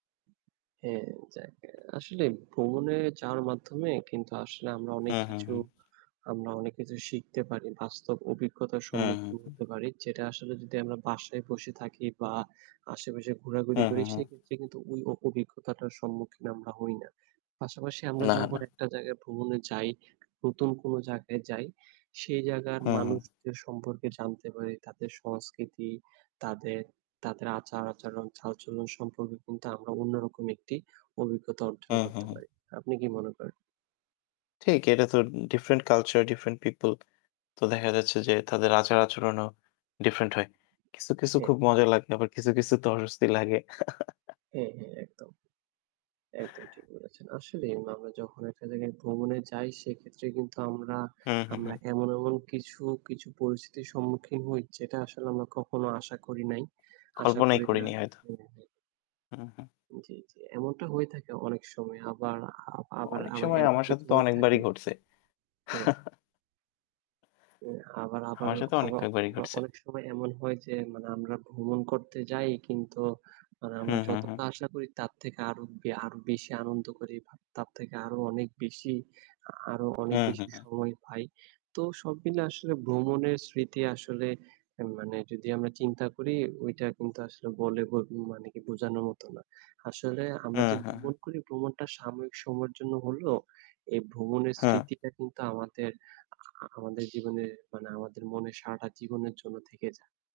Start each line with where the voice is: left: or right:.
right: হ্যাঁ, যাক। আসলে ভ্রমণে যাওয়ার মাধ্যমে কিন্তু আসলে আমরা অনেক
left: হ্যাঁ, হ্যাঁ।
right: কিছু
left: হ্যাঁ।
right: আমরা অনেক কিছু শিখতে পারি। বাস্তব অভিজ্ঞতার
left: হ্যাঁ, হ্যাঁ,
right: সম্মুখীন
left: হ্যাঁ।
right: হতে পারি। যেটা আসলে যদি আমরা বাসায় বসে থাকি বা আশেপাশে ঘোরাঘুরি
left: হ্যাঁ,
right: করি
left: হ্যাঁ, হ্যাঁ।
right: সেক্ষেত্রে কিন্তু ঐ অ অভিজ্ঞতাটার সম্মুখীন আমরা হই না। পাশাপাশি আমরা
left: না,
right: যখন
left: না।
right: একটা জায়গায় ভ্রমণে যাই, নতুন কোন জায়গায় যাই। সেই জায়গার
left: হু, হু।
right: মানুষদের সম্পর্কে জানতে পারি। তাদের সংস্কৃতি, তাদের তাদের আচার-আচরণ, চালচলন সম্পর্কে কিন্তু আমরা অন্যরকম একটি অভিজ্ঞতা
left: হু,
right: অর্জন
left: হু,
right: করতে
left: হু।
right: পারি। আপনি কি মনে করেন?
left: ঠিক, এটা তো ডিফারেন্ট কালচার, ডিফারেন্ট পিপল। তো দেখা যাচ্ছে যে তাদের আচার আচরণও ডিফারেন্ট হয়। কিছু, কিছু
right: হ্যাঁ।
left: খুব মজা লাগে। আবার কিছু, কিছুতে অস্বস্তি লাগে।
right: হ্যাঁ, হ্যাঁ, একদম। একদম ঠিক বলেছেন। আসলেই আমরা যখন একটা জায়গায় ভ্রমণে যাই সেইক্ষেত্রে কিন্তু আমরা
left: হু, হু,
right: আমরা
left: হু।
right: এমন, এমন কিছু, কিছু পরিস্থিতির সম্মুখীন হই যেটা আসলে আমরা কখনো আশা করি নাই। আশা
left: কল্পনাই
right: করি না।
left: করিনি হয়তো!
right: হ্যাঁ, হ্যাঁ।
left: হু, হু।
right: জ্বি, জ্বি। এমনটা হয়ে থাকে অনেক সময়। আবার, আ
left: অ
right: আবার,
left: অনেক
right: আবার
left: সময়
right: এমন
left: আমার সাথে
right: কিছু
left: তো
right: হয়ে
left: অনেকবারই
right: থাকে।
left: ঘটছে।
right: হ্যাঁ। অ্যাঁ আবার আবার
left: আমার সাথে অনেক
right: আবার
left: কয়েকবারই
right: আবার
left: ঘটছে।
right: অনেক সময় এমন হয় যে, মানে আমরা ভ্রমণ করতে যাই কিন্তু মানে
left: হু,
right: আমরা
left: হু, হু।
right: যতটা আশা করি তার থেকে আরো বে আরো বেশি আনন্দ করি, ব তার থেকে আরো অনেক বেশি, আ আরো
left: হু,
right: অনেক
left: হু,
right: বেশি
left: হু।
right: সময় পাই। তো সব মিলে আসলে ভ্রমণের স্মৃতি আসলে মানে যদি আমরা চিন্তা করি ঐটা কিন্তু আসলে বলে বো মানে কি বোঝানোর মত না। আসলে
left: হা,
right: আমরা যে
left: হা, হা।
right: ভ্রমণ করি, ভ্রমণটা সাময়িক সময়ের জন্য হলেও এই ভ্রমণের
left: হ্যাঁ।
right: স্মৃতিটা কিন্তু আমাদের, আ আ আমাদের জীবনের মানে আমাদের মনে সারাটা জীবনের জন্য থেকে যায়।